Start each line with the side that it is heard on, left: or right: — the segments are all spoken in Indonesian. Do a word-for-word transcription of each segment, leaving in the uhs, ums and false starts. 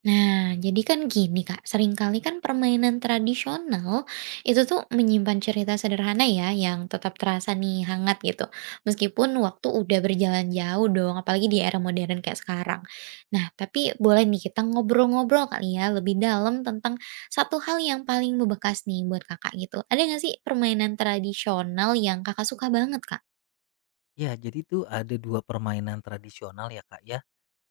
right: Nah, jadi kan gini Kak, seringkali kan permainan tradisional itu tuh menyimpan cerita sederhana ya yang tetap terasa nih hangat gitu. Meskipun waktu udah berjalan jauh dong, apalagi di era modern kayak sekarang. Nah, tapi boleh nih kita ngobrol-ngobrol kali ya lebih dalam tentang satu hal yang paling membekas nih buat Kakak gitu. Ada nggak sih permainan tradisional yang Kakak suka banget Kak?
left: Ya, jadi tuh ada dua permainan tradisional ya, Kak, ya,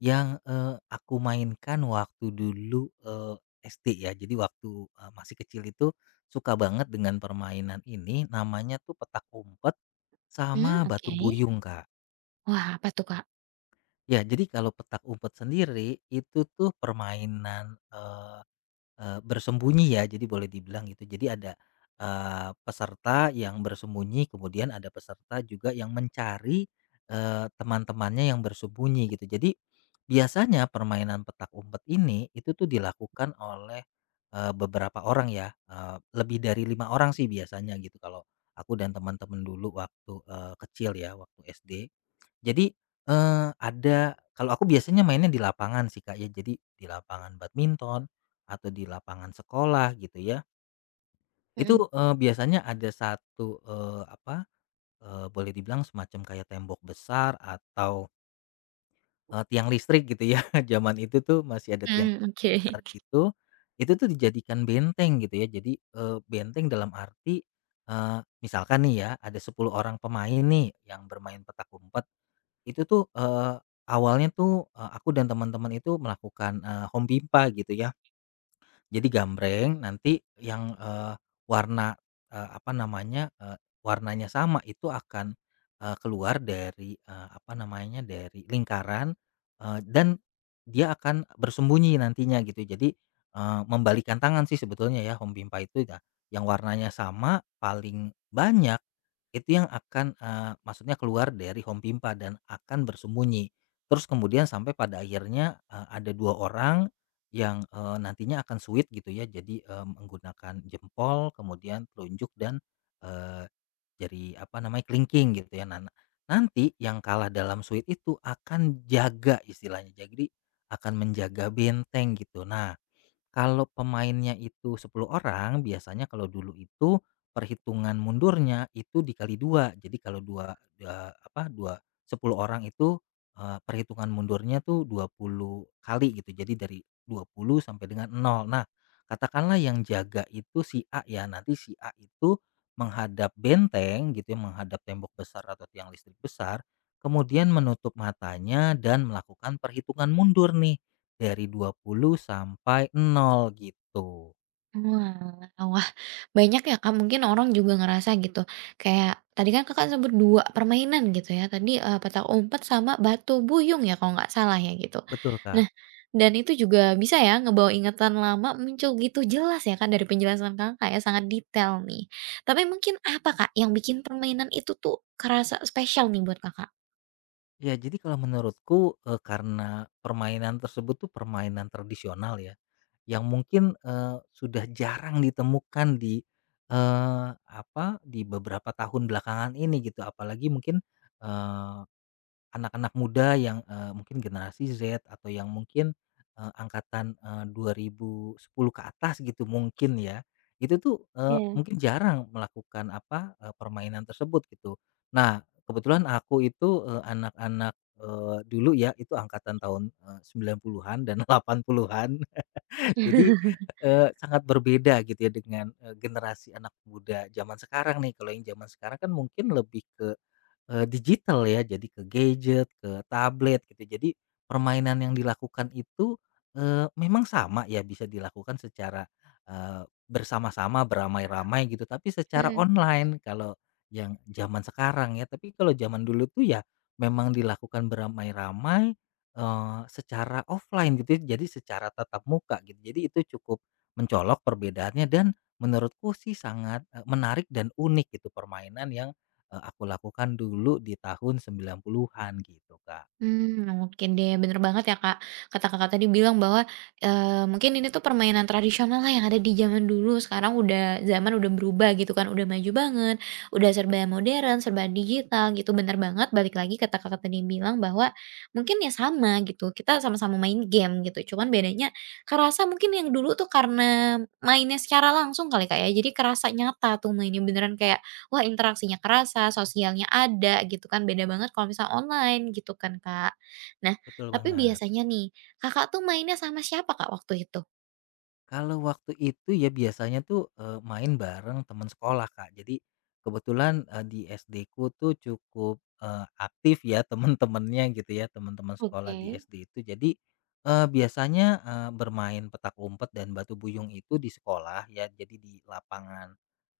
left: yang, eee, aku mainkan waktu dulu, eee, S D ya. Jadi waktu, eee, masih kecil itu suka banget dengan permainan ini, namanya tuh petak umpet
right: Hmm,
left: sama batu
right: oke.
left: buyung, Kak.
right: Wah, apa tuh Kak?
left: Ya, jadi kalau petak umpet sendiri, itu tuh permainan, Eee, bersembunyi ya, jadi boleh dibilang gitu. Jadi ada, eee, peserta yang bersembunyi, kemudian ada peserta juga yang mencari, eee, teman-temannya yang bersembunyi gitu. Jadi biasanya permainan petak umpet ini itu tuh dilakukan oleh, eee, beberapa orang ya, eee, lebih dari lima orang sih biasanya gitu kalau aku dan teman-teman dulu waktu, eee, kecil ya, waktu S D. Jadi, eee, ada kalau aku biasanya mainnya di lapangan sih, Kak, ya. Jadi di lapangan badminton atau di lapangan sekolah gitu ya. Itu,
right: Mhm.
left: eee, biasanya ada satu, eee, apa, eee, boleh dibilang semacam kayak tembok besar atau, eee, tiang listrik gitu ya. Zaman itu tuh masih ada tiang
right: Hmm, oke.
left: besar gitu. Itu tuh dijadikan benteng gitu ya. Jadi, eee, benteng dalam arti, eee, misalkan nih ya, ada sepuluh orang pemain nih yang bermain petak umpet. Itu tuh, eee, awalnya tuh, eee, aku dan teman-teman itu melakukan, eee, home pimpa gitu ya, jadi gambreng nanti yang, eee, warna, eee, apa namanya, eee, warnanya sama itu akan, eee, keluar dari, eee, apa namanya, dari lingkaran, eee, dan dia akan bersembunyi nantinya gitu. Jadi, eee, membalikkan tangan sih sebetulnya ya home pimpa itu ya, yang warnanya sama paling banyak itu yang akan, eee, maksudnya keluar dari home pimpa dan akan bersembunyi. Terus kemudian sampai pada akhirnya, eee, ada dua orang yang, eee, nantinya akan suit gitu ya jadi, eee, menggunakan jempol kemudian telunjuk dan, eee, jari apa namanya kelingking gitu ya. Nan nanti yang kalah dalam suit itu akan jaga istilahnya, jadi akan menjaga benteng gitu. Nah kalau pemainnya itu sepuluh orang, biasanya kalau dulu itu perhitungan mundurnya itu dikali dua. Jadi kalau dua, dua apa dua sepuluh orang itu eh, perhitungan mundurnya tuh dua puluh kali gitu. Jadi dari dua puluh sampai dengan nol. Nah, katakanlah yang jaga itu si A ya. Nanti si A itu menghadap benteng gitu ya, menghadap tembok besar atau tiang listrik besar, kemudian menutup matanya dan melakukan perhitungan mundur nih. Dari dua puluh sampai nol gitu.
right: Oalah. Wah, banyak ya, Kak, mungkin orang juga ngerasa gitu, kayak tadi kan Kakak sebut dua permainan gitu ya, tadi, eee, petak umpet sama batu buyung ya kalau nggak salah ya gitu.
left: Betul,
right: Nah,
left: Kak.
right: dan itu juga bisa ya ngebawa ingatan lama muncul gitu jelas ya, kan dari penjelasan Kakak ya, sangat detail nih. Tapi mungkin apa, Kak, yang bikin permainan itu tuh kerasa spesial nih buat Kakak?
left: Ya, jadi kalau menurutku, eee, karena permainan tersebut tuh permainan tradisional ya, yang mungkin, eee, sudah jarang ditemukan di, eee, apa, di beberapa tahun belakangan ini gitu, apalagi mungkin, eh, Anak-anak muda yang, eee, mungkin generasi Z atau yang mungkin, eee, angkatan, eee, dua ribu sepuluh ke atas gitu mungkin ya, itu tuh, eee, mungkin jarang melakukan apa, eee, permainan tersebut gitu. Nah, kebetulan aku itu, eee, anak-anak, eee, dulu ya itu angkatan tahun, eee, sembilan puluhan-an dan delapan puluhan-an jadi, eee, sangat berbeda gitu ya dengan, eee, generasi anak muda zaman sekarang nih. Kalau yang zaman sekarang kan mungkin lebih ke eee, digital ya, jadi ke gadget, ke tablet gitu. Jadi permainan yang dilakukan itu, eee, memang sama ya bisa dilakukan secara, eee, bersama-sama beramai-ramai gitu, tapi secara
right: Mhm.
left: online kalau yang zaman sekarang ya. Tapi kalau zaman dulu tuh ya memang dilakukan beramai-ramai, eee, secara offline gitu ya, jadi secara tatap muka gitu. Jadi itu cukup mencolok perbedaannya dan menurutku sih sangat, eee, menarik dan unik gitu permainan yang Eee, aku lakukan dulu di tahun sembilan puluhan-an gitu, Kak.
right: Hmm, mungkin deh, bener banget ya, Kak. Kata Kakak tadi bilang bahwa, eee, mungkin ini tuh permainan tradisional lah yang ada di zaman dulu, sekarang udah zaman udah berubah gitu kan, udah maju banget, udah serba modern, serba digital gitu, bener banget. Balik lagi kata Kakak tadi bilang bahwa mungkin ya sama gitu, kita sama-sama main game gitu, cuman bedanya kerasa mungkin yang dulu tuh karena mainnya secara langsung kali, Kak, ya, jadi kerasa nyata tuh mainnya, beneran kayak wah interaksinya kerasa, sosialnya ada gitu kan, beda banget kalau misal online gitu kan, Kak. Nah,
left: Betul
right: tapi
left: banget.
right: biasanya nih Kakak tuh mainnya sama siapa, Kak, waktu itu?
left: Kalau waktu itu ya biasanya tuh, eee, main bareng teman sekolah, Kak. Jadi kebetulan, eee, di S D-ku tuh cukup, eee, aktif ya teman-temannya gitu ya, teman-teman sekolah
right: Oke.
left: di S D itu. Jadi, eee, biasanya, eee, bermain petak umpet dan batu buyung itu di sekolah ya, jadi di lapangan,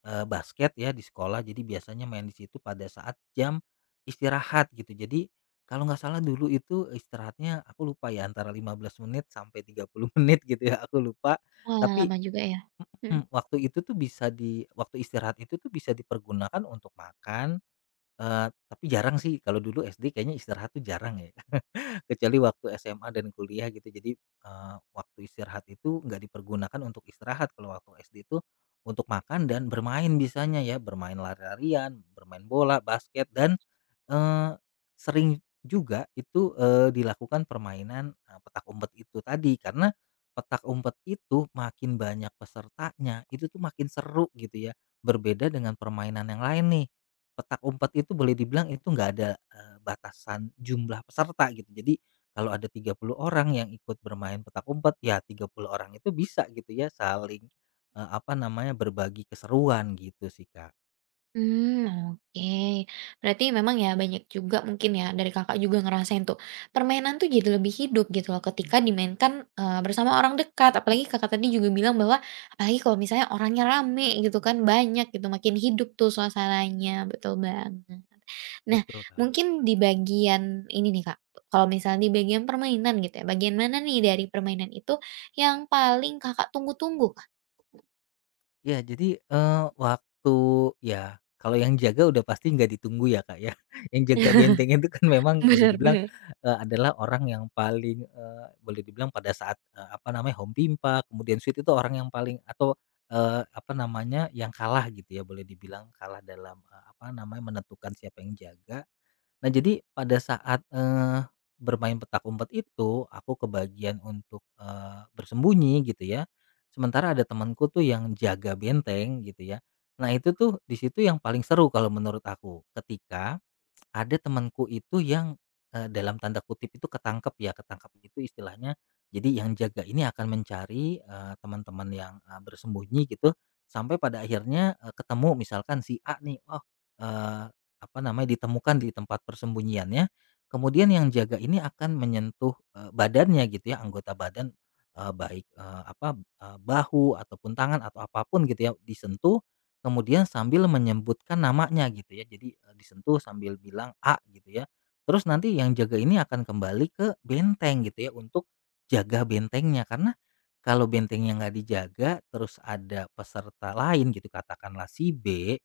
left: eee, basket ya di sekolah. Jadi biasanya main di situ pada saat jam istirahat gitu. Jadi kalau nggak salah dulu itu istirahatnya aku lupa ya antara lima belas menit sampai tiga puluh menit gitu ya, aku lupa.
right: Wah,
left: Tapi
right: lama juga ya? Mhm.
left: mhm, waktu itu tuh bisa di waktu istirahat itu tuh bisa dipergunakan untuk makan, eee, tapi jarang sih kalau dulu S D kayaknya istirahat tuh jarang ya. Kecuali waktu S M A dan kuliah gitu. Jadi, eee, waktu istirahat itu nggak dipergunakan untuk istirahat. Kalau waktu S D itu untuk makan dan bermain bisanya ya, bermain lari-larian, bermain bola, basket, dan, eee, sering juga itu, eee, dilakukan permainan, eee, petak umpet itu tadi. Karena petak umpet itu makin banyak pesertanya, itu tuh makin seru gitu ya. Berbeda dengan permainan yang lain nih. Petak umpet itu boleh dibilang itu nggak ada, eee, batasan jumlah peserta gitu. Jadi kalau ada tiga puluh orang yang ikut bermain petak umpet, ya tiga puluh orang itu bisa gitu ya saling, eee, apa namanya, berbagi keseruan gitu sih, Kak.
right: Hmm, oke. Berarti memang ya banyak juga mungkin ya dari Kakak juga ngerasain tuh, permainan tuh jadi lebih hidup gitu loh ketika dimainkan, eee, bersama orang dekat. Apalagi Kakak tadi juga bilang bahwa apalagi kalau misalnya orangnya rame gitu kan, banyak gitu, makin hidup tuh suasananya, betul banget. Nah,
left: Betul, Kak.
right: mungkin di bagian ini nih Kak, kalau misalnya di bagian permainan gitu ya, bagian mana nih dari permainan itu yang paling Kakak tunggu-tunggu Kak?
left: Ya jadi, eee, waktu ya kalau yang jaga udah pasti nggak ditunggu ya, Kak, ya. Yang jaga benteng itu kan memang boleh
right: Bener
left: dibilang,
right: bener.
left: eee, adalah orang yang paling, eee, boleh dibilang pada saat, eee, apa namanya, home pimpa, kemudian sweet itu orang yang paling atau, eee, apa namanya, yang kalah gitu ya, boleh dibilang kalah dalam, eee, apa namanya, menentukan siapa yang jaga. Nah, jadi pada saat, eee, bermain petak umpet itu, aku kebagian untuk, eee, bersembunyi gitu ya. Sementara ada temanku tuh yang jaga benteng gitu ya. Nah, itu tuh di situ yang paling seru kalau menurut aku, ketika ada temanku itu yang, eee, dalam tanda kutip itu "ketangkep" ya, ketangkep itu istilahnya, jadi yang jaga ini akan mencari, eee, teman-teman yang, eee, bersembunyi gitu, sampai pada akhirnya, eee, ketemu misalkan si A nih, oh, eee, apa namanya, ditemukan di tempat persembunyiannya, kemudian yang jaga ini akan menyentuh, eee, badannya gitu ya, anggota badan, eee, baik, eee, apa, eee, bahu ataupun tangan atau apapun gitu ya, disentuh kemudian sambil menyebutkan namanya gitu ya. Jadi, eee, disentuh sambil bilang "A" gitu ya. Terus nanti yang jaga ini akan kembali ke benteng gitu ya, untuk jaga bentengnya. Karena kalau bentengnya nggak dijaga, terus ada peserta lain gitu, katakanlah si B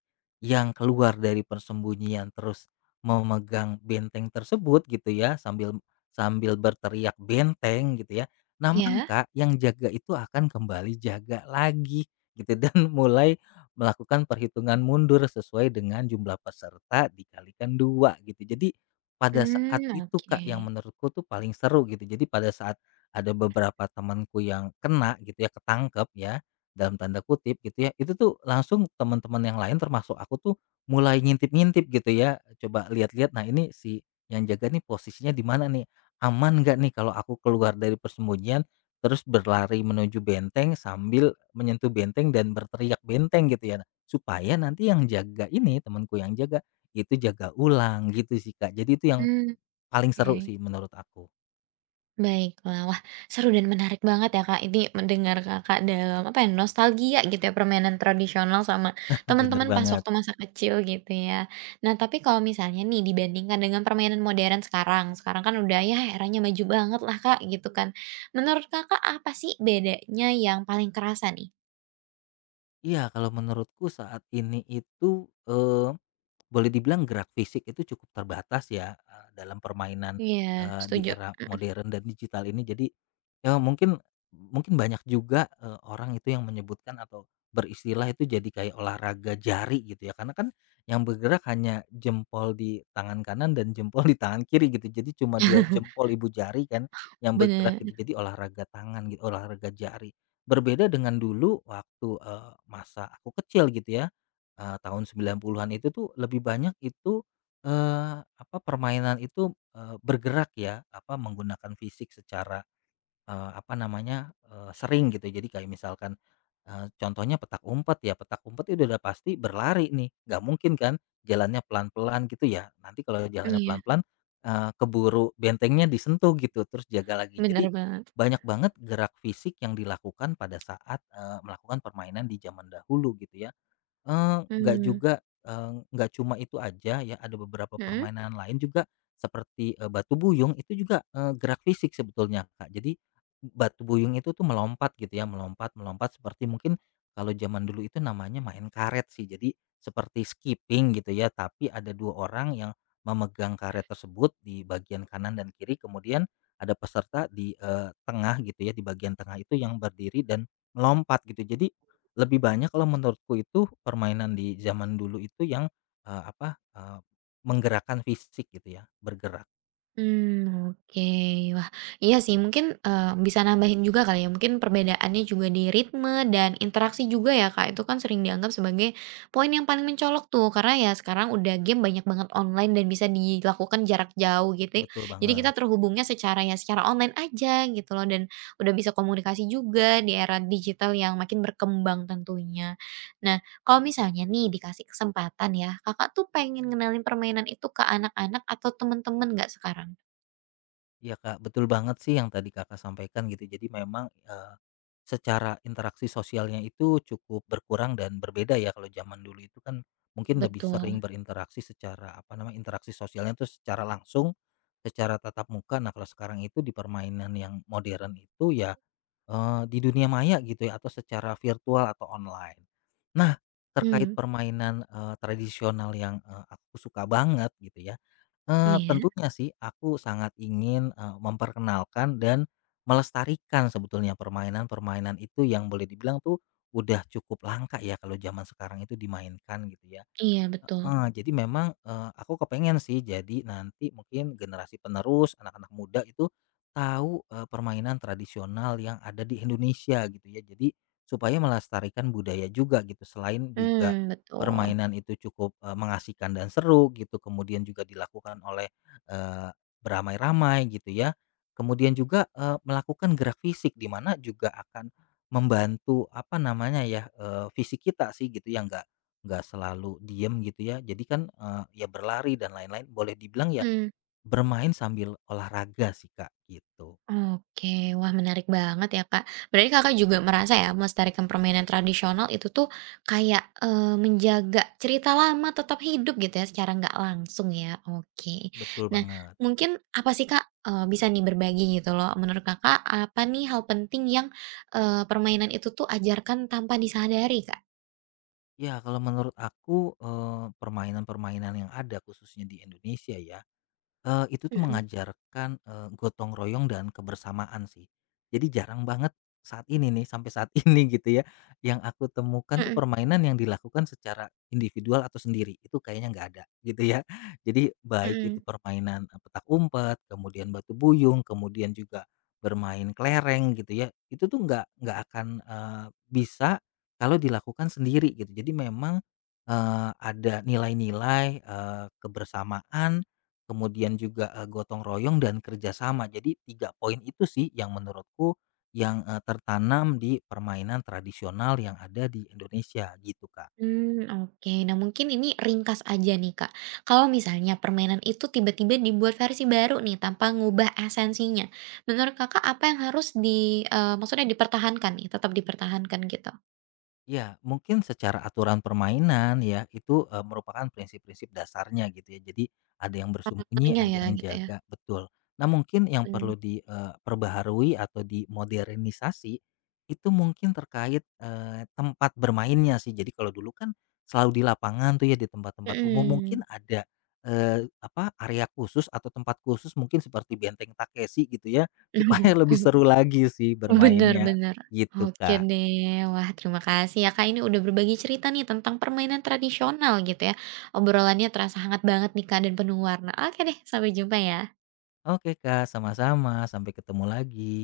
left: yang keluar dari persembunyian terus memegang benteng tersebut gitu ya, sambil sambil berteriak "Benteng!" gitu ya. Nah,
right: Iya?
left: maka yang jaga itu akan kembali jaga lagi gitu dan mulai melakukan perhitungan mundur sesuai dengan jumlah peserta dikalikan dua gitu. Jadi pada saat
right: Mmm,
left: itu
right: oke.
left: Kak yang menurutku tuh paling seru gitu. Jadi pada saat ada beberapa temanku yang kena gitu ya, ketangkep ya dalam tanda kutip gitu ya. Itu tuh langsung teman-teman yang lain termasuk aku tuh mulai ngintip-ngintip gitu ya. Coba lihat-lihat, nah ini si yang jaga nih posisinya di mana nih? Aman nggak nih kalau aku keluar dari persembunyian? Terus berlari menuju benteng sambil menyentuh benteng dan berteriak benteng gitu ya. Supaya nanti yang jaga ini, temanku yang jaga, itu jaga ulang gitu sih Kak. Jadi itu yang
right: Mmm,
left: paling seru
right: oke.
left: sih menurut aku.
right: Baiklah. Wah, seru dan menarik banget ya, Kak, ini mendengar Kakak dalam, apa ya, nostalgia gitu ya, permainan tradisional sama
left: Bener
right: teman-teman pas
left: banget.
right: waktu masa kecil gitu ya. Nah, tapi kalau misalnya nih dibandingkan dengan permainan modern sekarang, sekarang kan udah ya eranya maju banget lah, Kak, gitu kan. Menurut Kakak apa sih bedanya yang paling kerasa nih?
left: Iya kalau menurutku saat ini itu, eh, Boleh dibilang gerak fisik itu cukup terbatas ya, eee, dalam permainan,
right: Iya,
left: eee, di
right: setuju.
left: era
right: Mhm.
left: modern dan digital ini. Jadi, ya mungkin mungkin banyak juga, eee, orang itu yang menyebutkan atau beristilah itu jadi kayak olahraga jari gitu ya, karena kan yang bergerak hanya jempol di tangan kanan dan jempol di tangan kiri gitu. Jadi cuma dua jempol ibu jari kan yang bergerak
right: Bener.
left: gitu, jadi olahraga tangan gitu, olahraga jari. Berbeda dengan dulu waktu, eee, masa aku kecil gitu ya, Eee, tahun sembilan puluhan-an itu tuh lebih banyak itu, eee, apa, permainan itu, eee, bergerak ya, apa, menggunakan fisik secara, eee, apa namanya, eee, sering gitu. Jadi kayak misalkan, eee, contohnya petak umpet ya, petak umpet itu udah pasti berlari nih, nggak mungkin kan jalannya pelan-pelan gitu ya. Nanti kalau jalannya
right: Iya,
left: pelan-pelan, eee, keburu bentengnya disentuh gitu, terus jaga lagi.
right: bener
left: Jadi
right: banget.
left: banyak banget gerak fisik yang dilakukan pada saat, eee, melakukan permainan di zaman dahulu gitu ya. Eee, nggak
right: Mmm,
left: juga, eee, nggak cuma itu aja ya, ada beberapa
right: mhm?
left: permainan lain juga seperti, eee, batu buyung itu juga, eee, gerak fisik sebetulnya, Kak. Jadi batu buyung itu tuh melompat gitu ya, melompat melompat seperti mungkin kalau zaman dulu itu namanya main karet sih. Jadi seperti skipping gitu ya, tapi ada dua orang yang memegang karet tersebut di bagian kanan dan kiri, kemudian ada peserta di, eee, tengah gitu ya, di bagian tengah itu yang berdiri dan melompat gitu. Jadi lebih banyak kalau menurutku itu permainan di zaman dulu itu yang, eee, apa, eee, menggerakkan fisik gitu ya, bergerak.
right: Hmm, oke. Wah, iya sih mungkin, eee, bisa nambahin juga kali ya, mungkin perbedaannya juga di ritme dan interaksi juga ya, Kak, itu kan sering dianggap sebagai poin yang paling mencolok tuh, karena ya sekarang udah game banyak banget online dan bisa dilakukan jarak jauh gitu. Ya.
left: Betul
right: Jadi kita
left: banget.
right: terhubungnya secara ya secara online aja gitu loh dan udah bisa komunikasi juga di era digital yang makin berkembang tentunya. Nah, kalau misalnya nih dikasih kesempatan ya, Kakak tuh pengen ngenalin permainan itu ke anak-anak atau temen-temen nggak sekarang?
left: Iya, Kak, betul banget sih yang tadi Kakak sampaikan gitu. Jadi memang, eee, secara interaksi sosialnya itu cukup berkurang dan berbeda ya kalau zaman dulu itu kan mungkin lebih sering
right: Betul.
left: berinteraksi secara apa namanya, interaksi sosialnya itu secara langsung, secara tatap muka. Nah, kalau sekarang itu di permainan yang modern itu ya Eee, di dunia maya gitu ya atau secara virtual atau online. Nah, terkait
right: Hmm,
left: permainan, eee, tradisional yang, eee, aku suka banget gitu ya, eee,
right: iya.
left: tentunya sih aku sangat ingin, eee, memperkenalkan dan melestarikan sebetulnya permainan-permainan itu yang boleh dibilang tuh udah cukup langka ya kalau zaman sekarang itu dimainkan gitu ya.
right: Iya betul.
left: Heeh, jadi memang, eee, aku kepengen sih jadi nanti mungkin generasi penerus anak-anak muda itu tahu, eee, permainan tradisional yang ada di Indonesia gitu ya. Jadi supaya melestarikan budaya juga gitu selain juga
right: Hmm, betul.
left: permainan itu cukup, eee, mengasihkan dan seru gitu kemudian juga dilakukan oleh, eee, beramai-ramai gitu ya. Kemudian juga, eee, melakukan gerak fisik di mana juga akan membantu apa namanya ya, eee, fisik kita sih gitu ya nggak Nggak selalu diem gitu ya. Jadi kan, eee, ya berlari dan lain-lain boleh dibilang ya
right: Hmm.
left: bermain sambil olahraga sih, Kak, gitu.
right: Oke, wah menarik banget ya Kak. Berarti Kakak juga merasa ya melestarikan permainan tradisional itu tuh kayak, eee, menjaga cerita lama tetap hidup gitu ya secara nggak langsung ya, oke.
left: Betul
right: Nah,
left: banget.
right: mungkin apa sih Kak, eee, bisa nih berbagi gitu loh menurut Kakak apa nih hal penting yang, eee, permainan itu tuh ajarkan tanpa disadari Kak?
left: Ya kalau menurut aku, eee, permainan-permainan yang ada khususnya di Indonesia ya, Eee, itu tuh
right: Mhm,
left: mengajarkan, eee, gotong royong dan kebersamaan sih. Jadi jarang banget saat ini nih, sampai saat ini gitu ya, yang aku temukan tuh
right: mhm,
left: permainan yang dilakukan secara individual atau sendiri, itu kayaknya nggak ada gitu ya. Jadi baik itu
right: mhm.
left: permainan, eee, petak umpet, kemudian batu buyung, kemudian juga bermain kelereng gitu ya, itu tuh nggak nggak akan, eee, bisa kalau dilakukan sendiri gitu. Jadi memang, eee, ada nilai-nilai, eee, kebersamaan kemudian juga, eee, gotong royong dan kerjasama. Jadi tiga poin itu sih yang menurutku yang, eee, tertanam di permainan tradisional yang ada di Indonesia gitu, Kak.
right: Hmm, oke. Nah, mungkin ini ringkas aja nih, Kak. Kalau misalnya permainan itu tiba-tiba dibuat versi baru nih tanpa ngubah esensinya, menurut Kakak apa yang harus di eee, maksudnya dipertahankan nih, tetap dipertahankan gitu?
left: Ya, mungkin secara aturan permainan ya, itu, eee, merupakan prinsip-prinsip dasarnya gitu ya. Jadi ada yang bersembunyi,
right: Karakternya
left: ada
right: ya
left: yang
right: gitu ya?
left: jaga, betul. Nah mungkin yang
right: Mmm,
left: perlu diperbaharui atau dimodernisasi, itu mungkin terkait, eee, tempat bermainnya sih. Jadi kalau dulu kan selalu di lapangan tuh ya, di tempat-tempat umum, mungkin
right: mhm.
left: ada, eee, apa, area khusus atau tempat khusus mungkin seperti Benteng Takeshi gitu ya, supaya lebih seru lagi sih
right: Bener
left: bermainnya,
right: bener.
left: gitu
right: Oke
left: Kak.
right: deh. Wah, terima kasih ya, Kak, ini udah berbagi cerita nih tentang permainan tradisional gitu ya. Obrolannya terasa hangat banget nih, Kak, dan penuh warna. Oke deh, sampai jumpa ya.
left: Oke Kak, sama-sama. Sampai ketemu lagi.